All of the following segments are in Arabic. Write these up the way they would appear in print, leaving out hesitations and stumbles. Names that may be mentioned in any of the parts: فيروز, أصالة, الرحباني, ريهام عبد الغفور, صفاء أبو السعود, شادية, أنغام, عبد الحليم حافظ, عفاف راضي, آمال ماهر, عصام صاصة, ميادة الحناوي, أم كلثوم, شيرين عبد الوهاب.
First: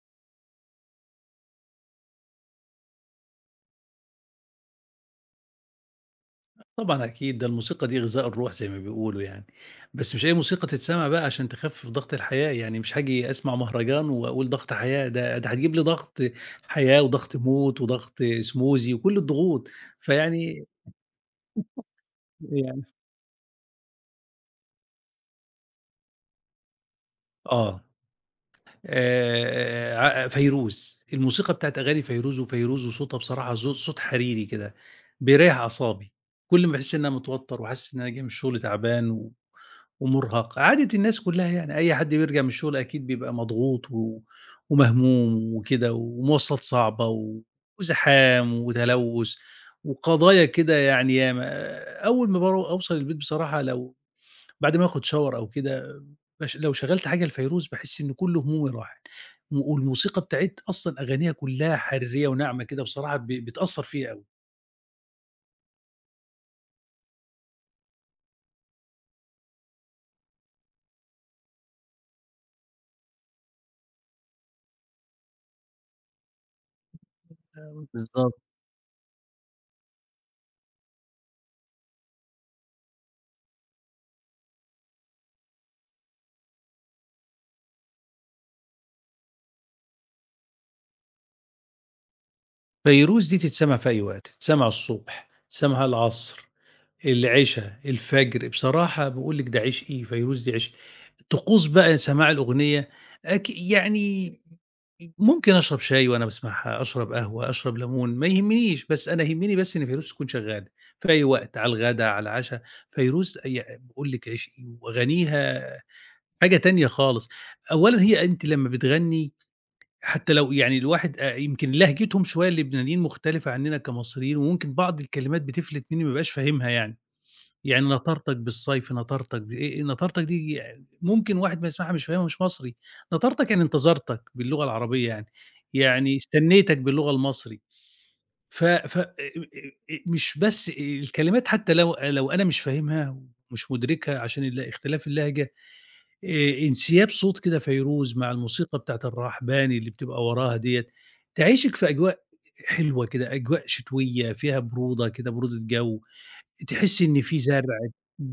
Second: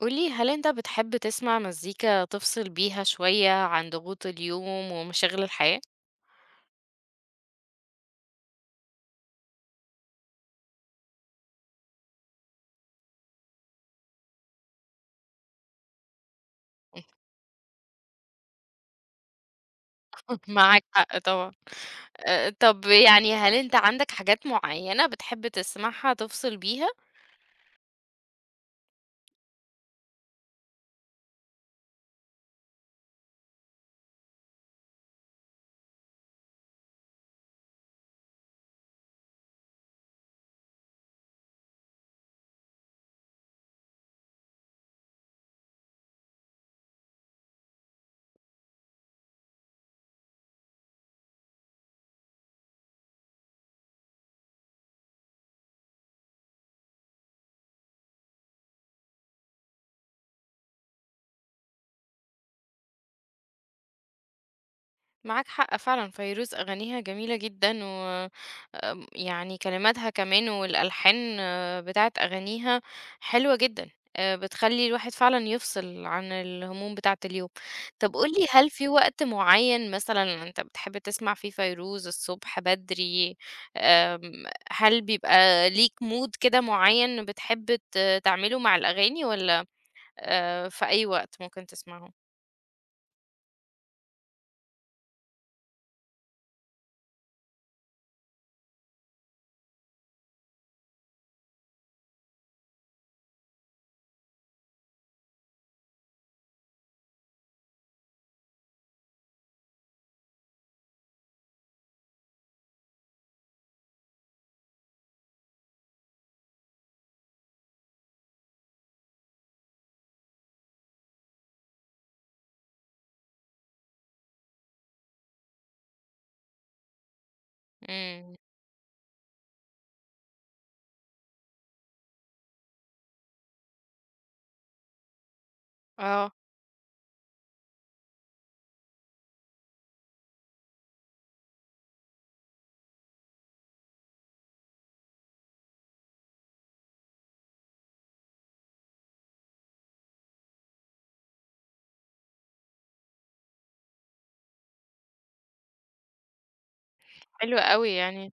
قولي هل انت بتحب تسمع مزيكا تفصل بيها شوية عن ضغوط اليوم ومشاغل الحياة؟ طبعًا أكيد، ده الموسيقى دي غذاء الروح زي ما بيقولوا يعني، بس مش أي موسيقى تتسمع بقى عشان تخفف ضغط الحياة، يعني مش هاجي أسمع مهرجان وأقول ضغط حياة، ده هتجيب لي ضغط حياة وضغط موت وضغط سموزي وكل الضغوط، فيعني معاك حق طبعا. آه، يعني طب يعني هل انت عندك حاجات معينة بتحب تسمعها تفصل بيها؟ آه، آآ ع فيروز، الموسيقى بتاعة أغاني فيروز وفيروز وصوتها بصراحة زو صوت حريري كده، بيريّح أعصابي، كل ما باحس إن أنا متوتر وحاسس إن أنا جاي من الشغل تعبان ومُرهَق، عادة الناس كلّها يعني، أي حد بيرجع من الشغل أكيد بيبقى مضغوط ومهموم وكده ومواصلات صعبة وزحام وتلوُّث وقضايا كده يعني ياما، أول ما أوصل البيت بصراحة لو بعد ما آخُد shower أو كده لو شغّلت حاجة لفيروز باحس إن كل همومي راحت، والموسيقى بتاعة أصلًا أغانيها كلّها حريّة وناعمة كده بصراحة بتأثّر فيّا أوي. معاك حق فعلا فيروز أغانيها جميلة جدا و يعني كلماتها كمان والألحان بتاعت أغانيها حلوة جدا. بتخلي الواحد فعلا يفصل عن الهموم بتاعة اليوم. طب بالضبط. قولي هل في وقت معين مثلا أنت بتحب تسمع فيه فيروز الصبح بدري أم، هل بيبقى ليك مود كده معين بتحب تعمله مع الأغاني ولا في أي وقت ممكن تسمعه؟ فيروز دي تتسمع في أي وقت، تتسمع الصبح، تتسمع العصر، العِشا، الفجر، بصراحة باقول لِك ده عِشقي، فيروز دي عِشقي. طقوس بقى سماع الأغنية أك يعني ممكن أشرب شاي وأنا باسمعها، أشرب قهوة، أشرب ليمون، ما يهمنيش، بس أنا يهمني بس إن فيروز تكون شغالة في أي وقت، على الغدا، على العشا، فيروز باقول لِك عِشقي وأغانيها حاجة تانية خالص. أولًا هي أنتِ لمّا بتغني حتى لو يعني الواحد يمكن لهجتهم شوية اللبنانيين مختلفة عننا كمصريين، وممكن بعض الكلمات بتفلت مني ما بابقاش فاهمها يعني. يعني مم. نطرتك بالصيف، نطرتك ب إيه إيه نطرتك دي ممكن واحد ما يسمعها مش فاهمها مش مصري، نطرتك يعني انتظرتك باللغة العربية يعني، يعني اه. استنيتك باللغة المصري، ف ف مش بس الكلمات حتى لو أنا مش فاهمها ومش مُدركها عشان اختلاف اللهجة، انسياب صوت كده فيروز مع الموسيقى بتاعة الرحباني اللي بتبقى وراها ديّة، تعيشِك في أجواء حلوة كده، أجواء شتوية فيها برودة كده، برودة جو، تحسّي إن في حلوة زرع، قوي يعني.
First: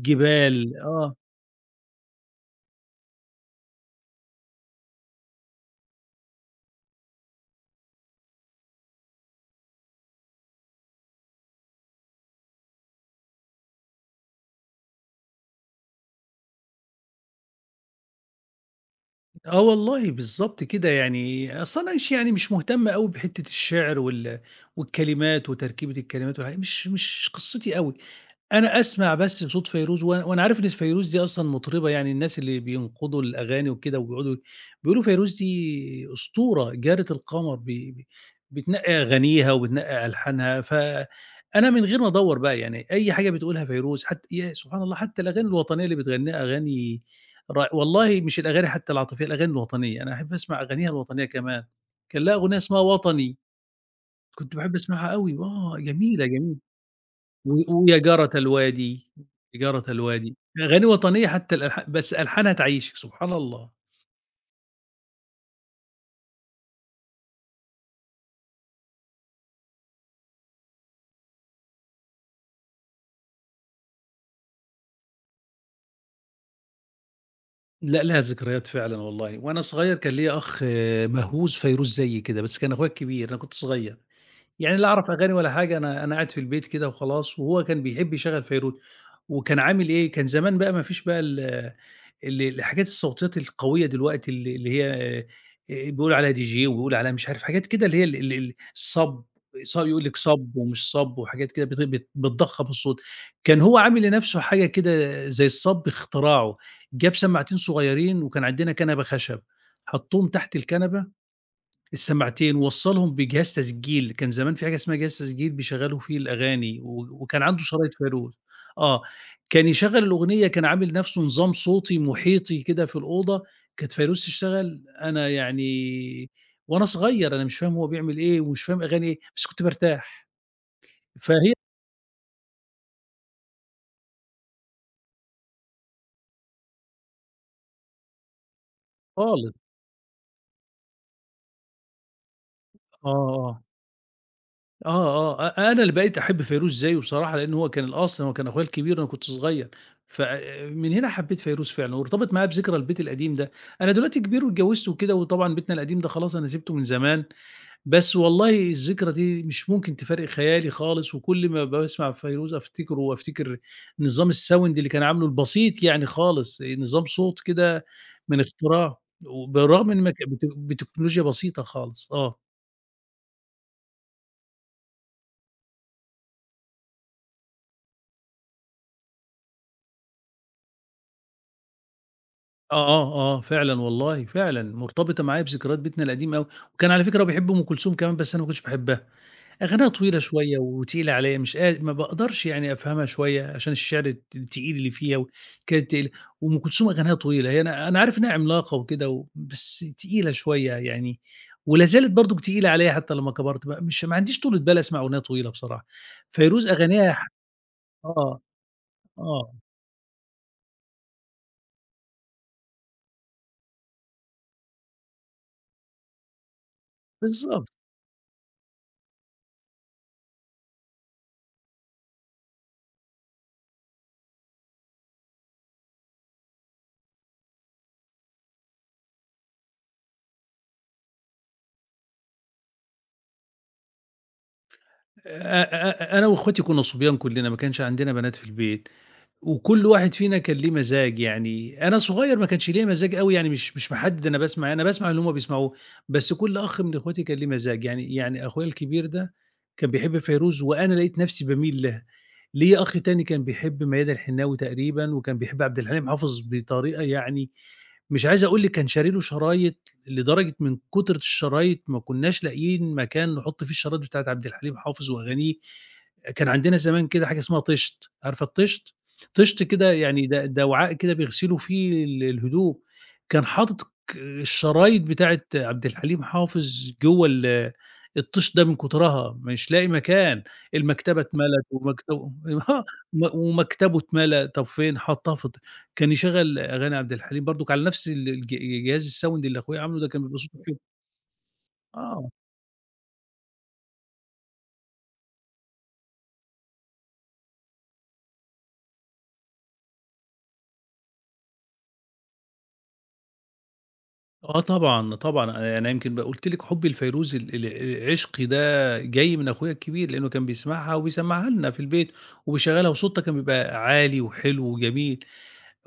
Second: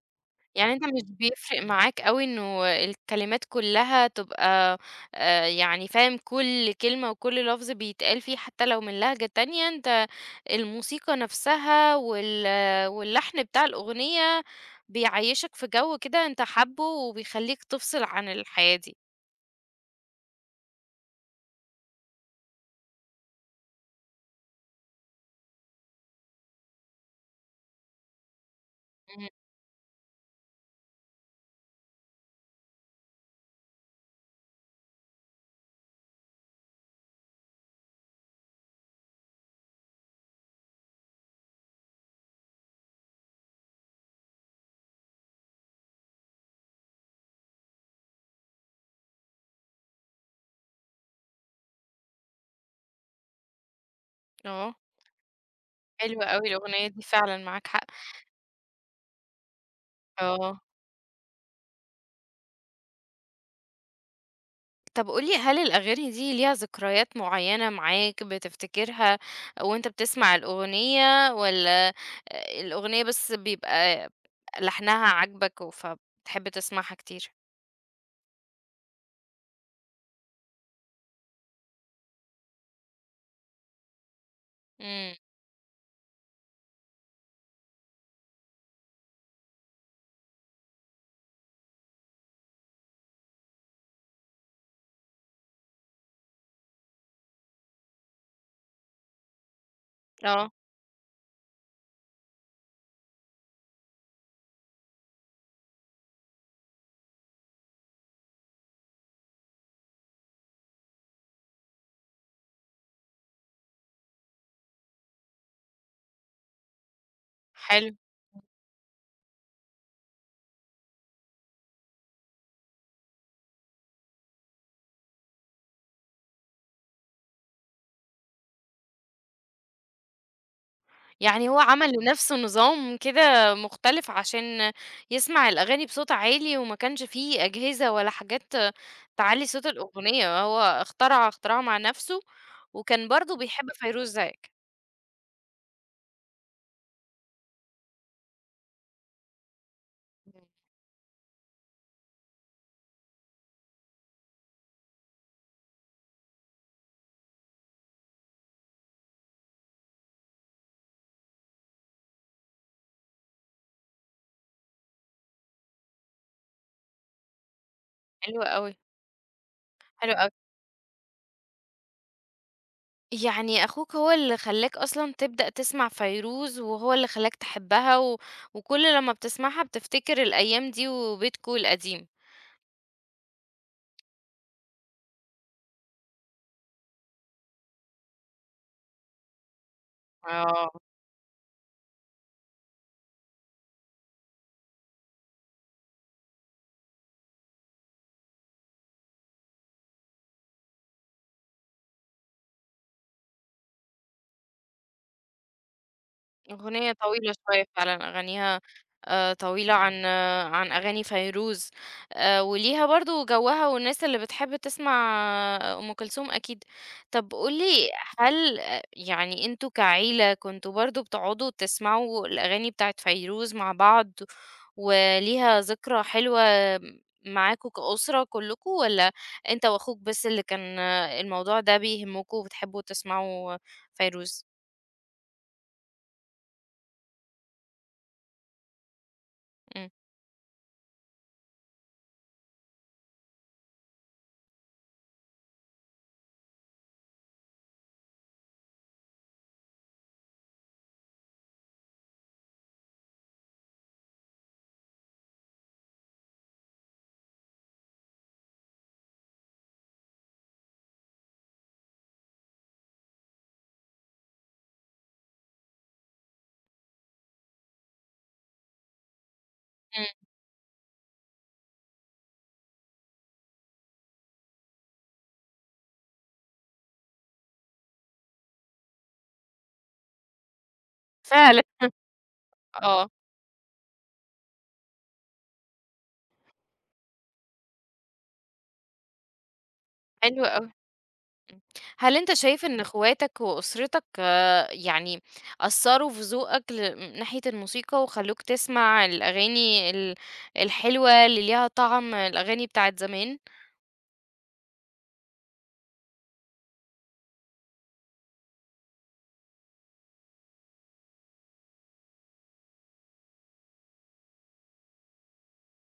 يعني أنت مش آه، بيفرق معاك أوي إنه الكلمات كلّها تبقى يعني فاهم كل كلمة وكل لفظ بيتقال فيه حتى لو من لهجة تانية، أنت الموسيقى نفسها واللحن بتاع الأغنية بيعيّشك في جو كده أنت حابه وبيخلّيك تفصل عن الحياة دي. آه والله بالضبط كده، يعني أصل أنا مش يعني مش مهتم أوي بحتّة الشعر والكلمات وتركيبة الكلمات والحاجات مش قصّتي أوي، أنا أسمع إمم، بس بصوت فيروز وأنا عارف إن فيروز دي أصلًا مطربة يعني الناس اللي بينقدوا الأغاني وكده وبيقعدوا بيقولوا فيروز دي أسطورة جارة القمر ب ب بتنقّي أغانيها وبتنقّي ألحانها، فأنا من غير ما أدوّر بقى يعني أي حاجة بتقولها فيروز ياه سبحان الله حتى الأغاني الوطنية اللي بتغنّيها أغاني ر والله مش الأغاني حتى العاطفية، الأغاني الوطنية، أنا أحب أسمع أغانيها الوطنية كمان، كان لها أغنية اسمها وطني، كنت باحب آه، أسمعها أوي، آه حلوة جميلة، أوي جميلة، الأغنية دي فعلًا و معاك حق، ويا جارة الوادي، يا جارة الوادي، آه. أغاني وطنية حتى بس ألحانها تعيّشك، سبحان الله. طب قُل لي هل الأغاني دي ليها ذكريات معيّنة معاك بتفتكرها وأنت بتسمع الأغنية والّا الأغنية بس بيبقى لحنها عاجبك فبتحب تسمعها كتير؟ لأ لها ذكريات فعلًا والله، وأنا صغير كان ليّا أخ آه، مهووس فيروز زيي كده، بس كان أخويا الكبير، أنا كنت صغير، يعني لا أعرف إمم، أغاني ولا حاجة، أنا قاعد في البيت كده وخلاص، وهو كان بيحب يشغّل فيروز، وكان عامل إيه، كان زمان بقى ما فيش بقى ال ال الحاجات الصوتيات القوية دلوقتي اللي هي بيقولوا عليها DJ وبيقولوا عليها مش عارف حاجات كده اللي هي الصَب يقول لِك آه، صَب ومش صَب وحاجات كده بت بت بتضخّم الصوت. كان هو عامل لنَفْسه حاجة كده زي الصَب اختراعه، جاب سماعتين صغيّرين وكان عندنا كنبة خشب، حطّهم تحت الكنبة السماعتين ووصّلهم بجهاز تسجيل، كان زمان في حاجة اسمها جهاز تسجيل بيشغّلوا فيه الأغاني وكان عنده حلو، شرايط فانوس. آه، كان يشغّل الأغنية كان عامل نَفْسه نظام صوتي محيطي كده في الأوضة، كانت فانوس تشتغل أنا يعني وأنا صغير أنا مش فاهم هو بيعمل إيه ومش فاهم أغاني إيه، بس كنت بارتاح. يعني فهي هو عمل لنفسه نظام كده مختلف عشان يسمع الأغاني بصوت عالي وما كانش في أجهزة ولا حاجات آه تعلّي صوت الأغنية، هو اخترع اختراع مع نفسه وكان برضه آه، بيحب فيروز زيك. آه، آه، أنا اللي بقيت أحب فيروز زيّه بصراحة، لإن هو كان الأصل هو كان أخويا الكبير وأنا كنت صغير، مم. فمن هنا حبيت فيروز فعلًا، وارتبط معايا بذكرى البيت القديم ده. أنا دلوقتي كبير واتجوزت وكده، وطبعًا بيتنا القديم ده خلاص أنا سِبته من زمان، بس والله الذكرى دي مش ممكن تفارق خيالي خالص، وكل ما باسمع فيروز أفتكره وأفتكر نظام الsound اللي كان عامله البسيط يعني خالص، نظام صوت كده من حلو أوي، اختراعه، وبالرغم إن ما حلو ك أوي. بت بتكنولوجيا بسيطة خالص، آه. يعني أخوك هو اللي خلّاك أصلًا تبدأ تسمع فيروز، وهو اللي خلّاك تحبها، و وكل لمّا بتسمعها بتفتكر الأيام دي وبيتكم القديم. آه، آه، آه، فعلًا والله، فعلًا مرتبطة معايا بذكريات بيتنا القديمة أوي، وكان على فكرة بيحب أم كلثوم كمان بس أنا ما كنتش باحبها، أغانيها طويلة شوية آه. وتقيلة عليَّ مش قا ما باقدرش يعني أفهمها شوية عشان الشعر التقيل اللي فيها و كانت تقيلة، وأم كلثوم أغانيها طويلة، هي أنا عارف إنها عملاقة وكده و بس تقيلة شوية يعني، ولا زالت برضك تقيلة عليَّ حتى لمّا كبرت بقى، مش ما عنديش طولة بال أسمع أغنية طويلة بصراحة، فيروز أغنية أغانيها ح طويلة شوية فعلًا، آه، أغانيها آه، طويلة عن عن أغاني فيروز، وليها برضه جوّها والناس اللي بتحب تسمع أم كلثوم أكيد. طب قُل بالضبط. لي هل يعني أنتم كعيلة كنتم برضه بتقعدوا تسمعوا الأغاني بتاعة فيروز مع بعض، وليها ذكرى حلوة معاكم كأسرة كلكم، والّا أنت وأخوك بس اللي كان الموضوع ده بيهمكم وبتحبوا تسمعوا فيروز؟ أ أ أنا وأخواتي كنا صبيان كلّنا، ما كانش عندنا بنات في البيت، وكل إمم، واحد فينا كان ليه مزاج يعني، أنا صغير ما كانش ليّا مزاج أوي يعني مش محدد أنا باسمع إيه، أنا باسمع اللي هُم بيسمعوه، بس كل أخ من أخواتي كان ليه مزاج، يعني أخويا الكبير ده كان بيحب فيروز وأنا لقيت نفسي باميل لها، ليّا أخ تاني كان بيحب ميادة الحناوي تقريبًا، وكان بيحب عبد الحليم حافظ بطريقة يعني مش عايز أقول لِك كان شاري له شرايط، لدرجة من كترة الشرايط ما كناش لاقيين مكان نحط فيه الشرايط بتاعة عبد الحليم حافظ وأغانيه. كان عندنا زمان كده حاجة اسمها طِشت، عارفة الطِشت؟ طِشت كده إمم، يعني ده وعاء كده بيغسلوا فيه الهدوم، كان حاطط الشرايط بتاعة عبد الحليم حافظ جوّه الطِشت ده من كترها، مش لاقي مكان، المكتبة فعلًا. اتملت ومكتبه آه، آه، وم ومكتبه اتملا، طب فين؟ حطها في كان يشغّل أغاني عبد الحليم برضك على نفس ال الج جهاز الSound اللي أخويا عامله ده كان بيبقى حلو صوته أوي، حلو. إمم. هل آه، أنت شايف إن اخواتك وأسرتك يعني أثّروا في ذوقك من ناحية الموسيقى وخلّوك تسمع الأغاني الحلوة اللي ليها طَعم، الأغاني بتاعة زمان؟ آه طبعًا، طبعًا أنا يعني أنا يمكن قُلت لِك حُبّي لفيروز ال ال عشقي ده جاي من أخويا الكبير، لإنه كان بيسمعها وبيسمعها لنا في البيت وبيشغّلها وصوتها كان بيبقى عالي وحلو وجميل.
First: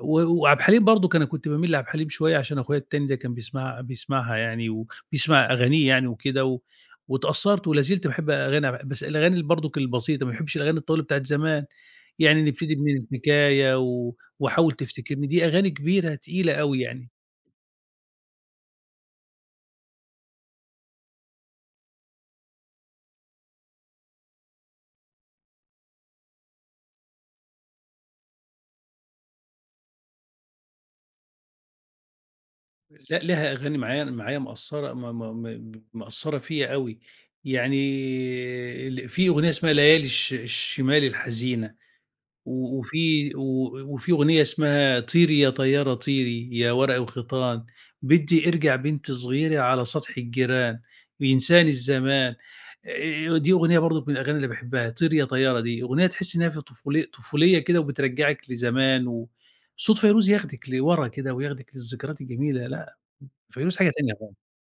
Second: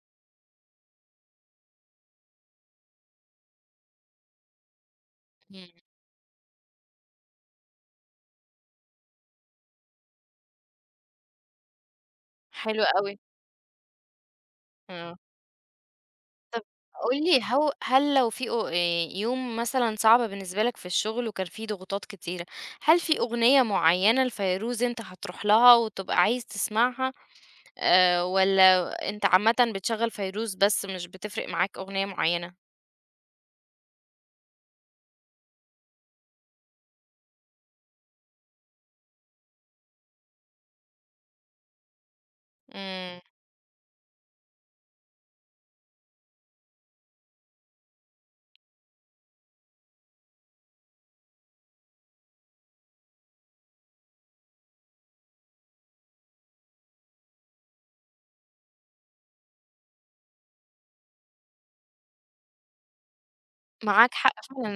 وعبد الحليم برضه كان كنت باميل لعبد الحليم شوية عشان أخويا التاني ده كان بيسمع بيسمعها يعني وبيسمع إمم، أغانيه يعني وكده و واتأثّرت ولا زلت باحب أغاني عب بس الأغاني اللي برضُك البسيطة، ما باحبش الأغاني الطويلة بتاعة زمان، يعني نبتدي حلو من أوي، الحكاية و وحاول آه. تفتكرني، دي أغاني كبيرة تقيلة طَب أوي يعني، قُل لي هل لو في أو يوم مثلًا صعب بالنسبة لك في الشغل وكان في ضغوطات كتيرة، هل في أغنية معيّنة لفيروز أنت هتروح لها وتبقى عايز تسمعها؟ والّا أنت عامةً بتشغّل فيروز بس مش بتفرق معاك أغنية معيّنة؟ لأ ليها أغاني معايا مأثّرة م م م مأثّرة فيّا أوي، يعني في أغنية اسمها ليالي الشمال الحزينة. و إمم، وفي و وفي أغنية اسمها طيري يا طيارة طيري يا ورق وخيطان، بدي أرجع بنتي صغيرة على سطح الجيران، ينساني الزمان، دي أغنية برضك من الأغاني اللي باحبها، طيري يا طيارة دي، أغنية تحسّي إنها في طفولية كده وبترجّعِك لزمان و صوت فيروز ياخدِك لورا كده وياخدِك للذكريات الجميلة، لأ، فيروز حاجة معاك تانية حق خالص. فعلًا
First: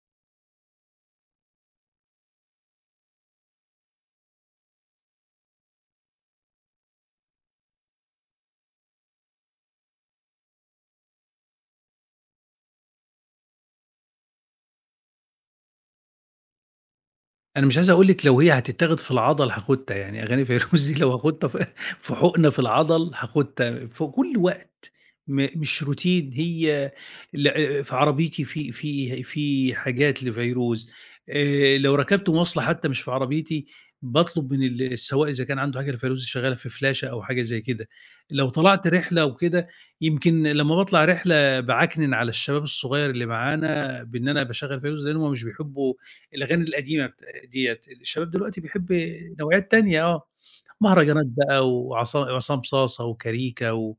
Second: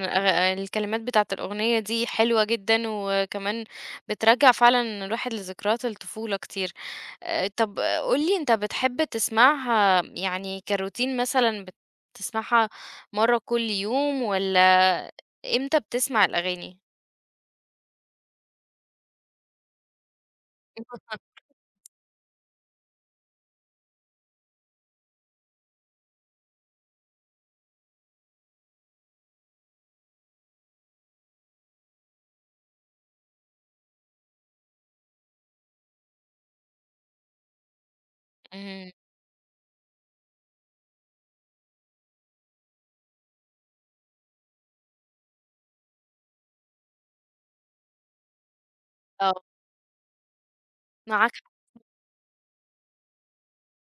الكلمات بتاعة الأغنية دي حلوة جدًا، وكمان بترجّع فعلًا الواحد لذكريات الطفولة كتير. طب قُل لي أنت بتحب تسمعها يعني كroutine مثلًا بتسمعها مرّة كل يوم والّا إمتى بتسمع الأغاني؟ أنا مش عايز أقول لِك لو هي هتتاخد في العضل هاخدها، يعني أغاني فيروز دي لو هاخدها ف في حُقنة في العضل هاخدها في كل وقت، مش روتين هي ل في عربيتي في حاجات لفيروز، لو ركبت مواصلة حتى مش في عربيتي باطلب من السواق إذا كان عنده حاجة لفيروز شغّالة في فلاشة أو حاجة زي كده، لو طلعت اهم، رحلة وكده يمكن لمّا باطلع رحلة باعكنن على الشباب الصغير اللي معانا بإن أنا باشغّل فيروز لإن هُم مش بيحبّوا الأغاني القديمة ديّة، الشباب دلوقتي بيحب آه، نوعيات تانية آه، مهرجانات معاك حق، بقى وعصام صاصة وكاريكا و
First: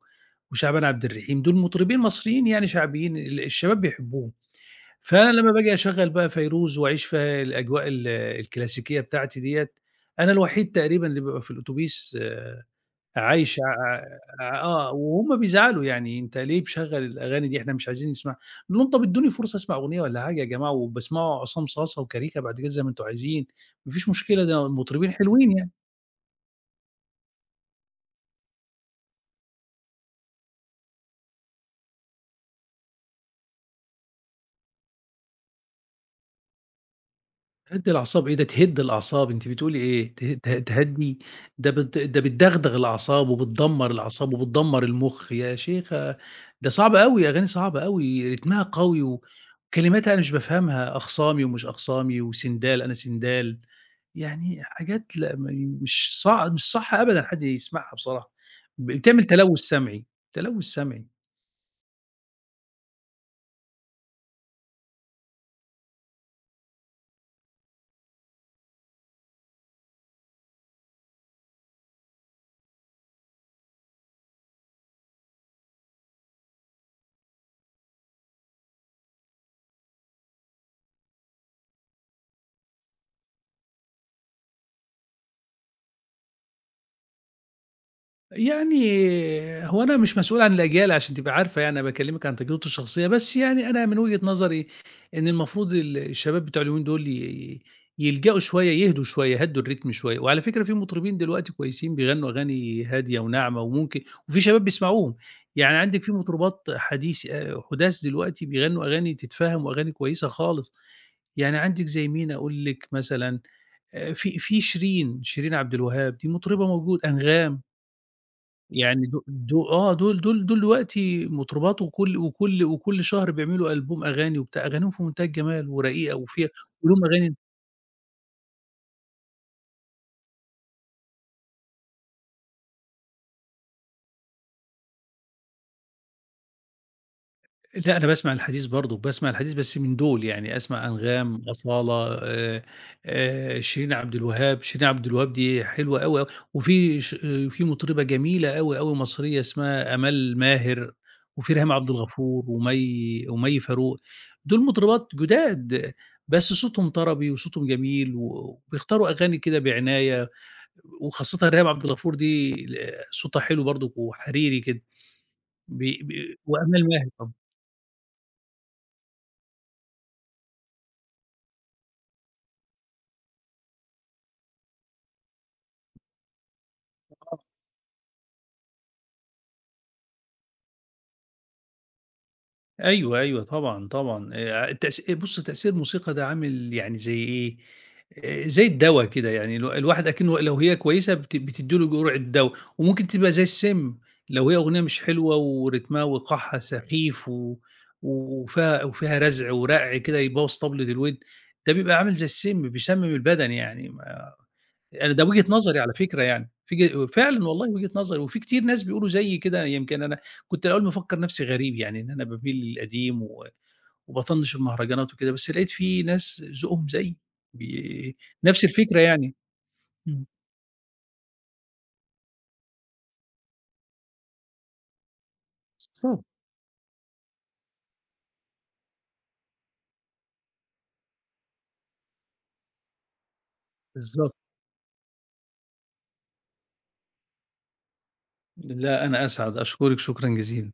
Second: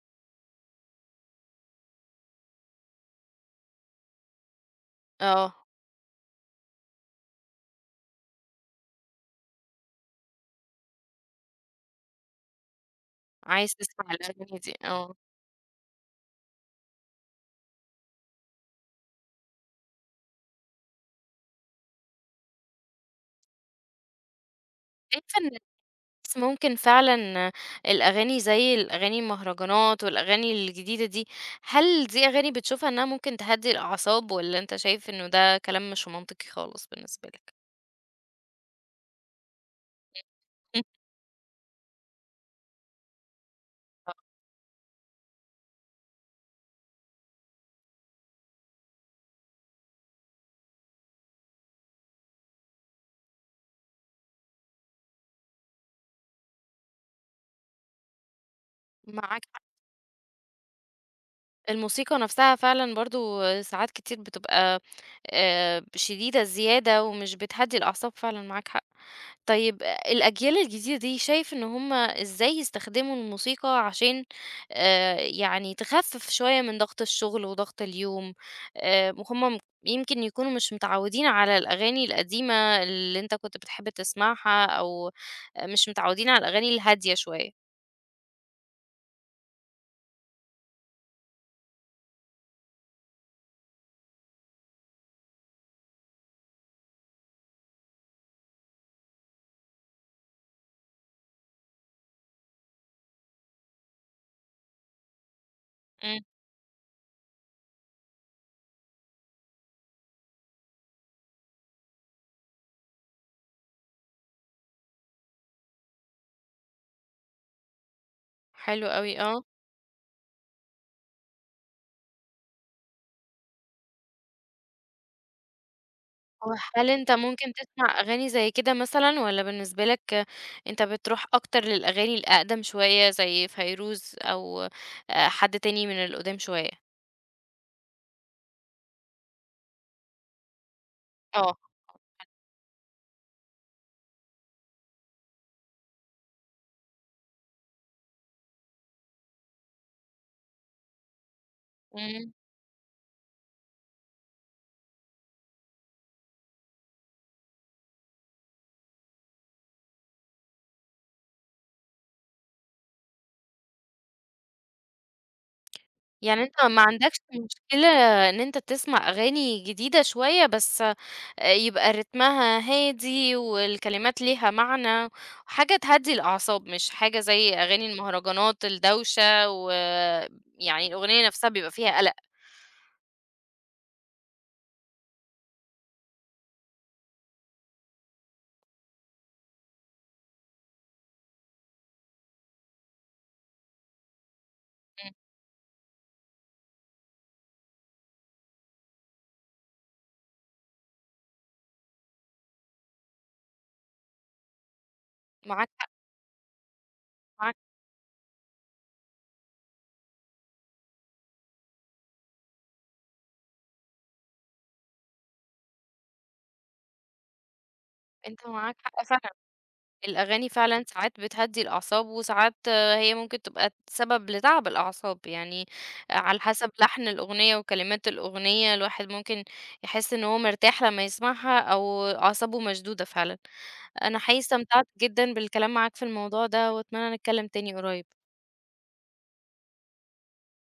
وشعبان عبد الرحيم، دول مطربين مصريين يعني شعبيين الشباب بيحبوهم، فأنا لمّا آه، باجي أشغّل بقى فيروز وأعيش في الأجواء الكلاسيكية بتاعتي ديّة، أنا الوحيد تقريبًا اللي بيبقى في الأوتوبيس عايشة عايز ع تسمع الأغاني دي، آه، آه. وهُم بيزعلوا يعني أنت ليه مشغّل الأغاني دي إحنا مش عايزين نسمعها، باقول لهم طَب ادّوني فرصة أسمع أغنية والّا حاجة يا جماعة، وباسمعوا عصام صاصة وكاريكا بعد كده زي ما أنتم عايزين، ما فيش مشكلة ده مطربين شايفة حلوين يعني. بس ممكن فعلًا الأغاني زي الأغاني المهرجانات والأغاني الجديدة دي، هل دي أغاني بتشوفها إنها ممكن تهدّي الأعصاب والّا أنت شايف إنه ده كلام مش منطقي خالص بالنسبة لك؟ تهدّي الأعصاب إيه، ده تهِد الأعصاب، أنتِ بتقولي إيه؟ ته ته تهدّي، ده بتدغدغ الأعصاب وبتدمّر الأعصاب وبتدمّر المُخ، يا شيخة ده صعب أوي، أغاني صعبة أوي، رتمها قوي وكلماتها أنا مش بافهمها، أخصامي ومش أخصامي وسندال أنا سندال، يعني حاجات لأ م مش صع مش صح أبدًا حد يسمعها بصراحة، بتعمل معاك. تلوث سمعي، تلوث سمعي. الموسيقى نفسها فعلًا برضه ساعات كتير بتبقى شديدة زيادة ومش بتهدّي الأعصاب فعلًا معاك حق. طيب الأجيال الجديدة دي شايف إن هم إزاي يستخدموا الموسيقى عشان يعني تخفف شوية من ضغط الشغل وضغط اليوم، وهُم يمكن يكونوا مش متعودين على الأغاني القديمة اللي أنت كنت بتحب تسمعها أو مش متعودين على الأغاني الهادية شوية. يعني هو أنا مش مسؤول عن الأجيال عشان تبقي عارفة يعني أنا باكلمِك عن تجربتي الشخصية، بس يعني أنا من وجهة نظري إن المفروض الشباب بتوع اليومين دول يلجأوا شوية، يهدوا شوية، يهدّوا الريتم شوية، وعلى فكرة في مطربين دلوقتي كويسين بيغنوا أغاني هادية وناعمة وممكن وفي شباب بيسمعوهم، يعني عندِك في إمم، مطربات حديث حُداث دلوقتي بيغنوا أغاني تتفهم وأغاني كويسة خالص، يعني عندِك زي مين أقول لِك مثلًا في شيرين، شيرين عبد الوهاب دي مطربة موجودة، أنغام. حلو يعني أوي، دو آه. دو آه، دول دلوقتي مطربات وكل شهر بيعملوا ألبوم أغاني وبتاع، أغانيهم في منتهى الجمال ورقيقة وفيها وهل وليهم أنت أغاني ممكن تسمع أغاني زي كده مثلًا، والّا بالنسبة لك أنت بتروح أكتر للأغاني الأقدم شوية زي فيروز أو حد تاني من القدام شوية؟ لأ، أنا باسمع الحديث برضه، باسمع الحديث بس من دول، يعني أسمع أنغام، آه، أصالة، شيرين عبد الوهاب، شيرين عبد الوهاب دي حلوة أوي، أوي، وفي ش آه، في مطربة جميلة أوي، أوي مصرية اسمها آمال ماهر، وفي ريهام عبد إمم، الغفور، ومي فاروق، دول مطربات جداد، بس صوتهم طربي وصوتهم جميل، و وبيختاروا أغاني كده بعناية، وخاصةً ريهام عبد الغفور دي صوتها حلو برضه وحريري كده، ب ب يعني أنت ما وآمال ماهر عندكش طبعًا. مشكلة إن أنت تسمع أغاني جديدة شوية، بس يبقى رتمها هادي والكلمات ليها معنى، حاجة تهدّي الأعصاب، مش حاجة زي أغاني المهرجانات الدوشة، ويعني الأغنية نفسها بيبقى فيها قلق. أيوه، أيوه طبعًا، طبعًا التأس بُص تأثير الموسيقى ده عامل يعني زي إيه، زي الدوا كده يعني الواحد أكنه لو هي كويسة بتدّي له جرعة دوا، وممكن تبقى زي السم، لو هي أغنية مش إمم، حلوة ورتمها وإيقاعها سخيف وفيها وفيها رزع ورَقْع كده يبوّظ طبلة الوِدْن، ده بيبقى عامل زي السم بيسمم البدن يعني. أنا ده وجهة معاك نظري على فكرة يعني، في ج فعلًا حق. والله وجهة نظري، وفي كتير ناس بيقولوا زيي كده يمكن أنا كنت الأول مفكّر نفسي غريب، يعني إن أنا باميل للقديم و وباطنّش المهرجانات وكده، بس لقيت في ناس ذوقهم زيي بي أنت نفس معاك الفكرة حق فعلًا، يعني. إمم. الأغاني فعلًا ساعات بتهدّي الأعصاب، وساعات هي ممكن تبقى سبب لتعب الأعصاب، يعني بالضبط. على حسب لحن الأغنية وكلمات الأغنية، الواحد ممكن يحس إن هو مرتاح لمّا يسمعها أو أعصابه مشدودة فعلًا. أنا بالضبط. حقيقي استمتعت جدًا بالكلام معاك في الموضوع ده، وأتمنى نتكلم تاني قريب. لا أنا أسعد، أشكرِك شكرًا جزيلًا.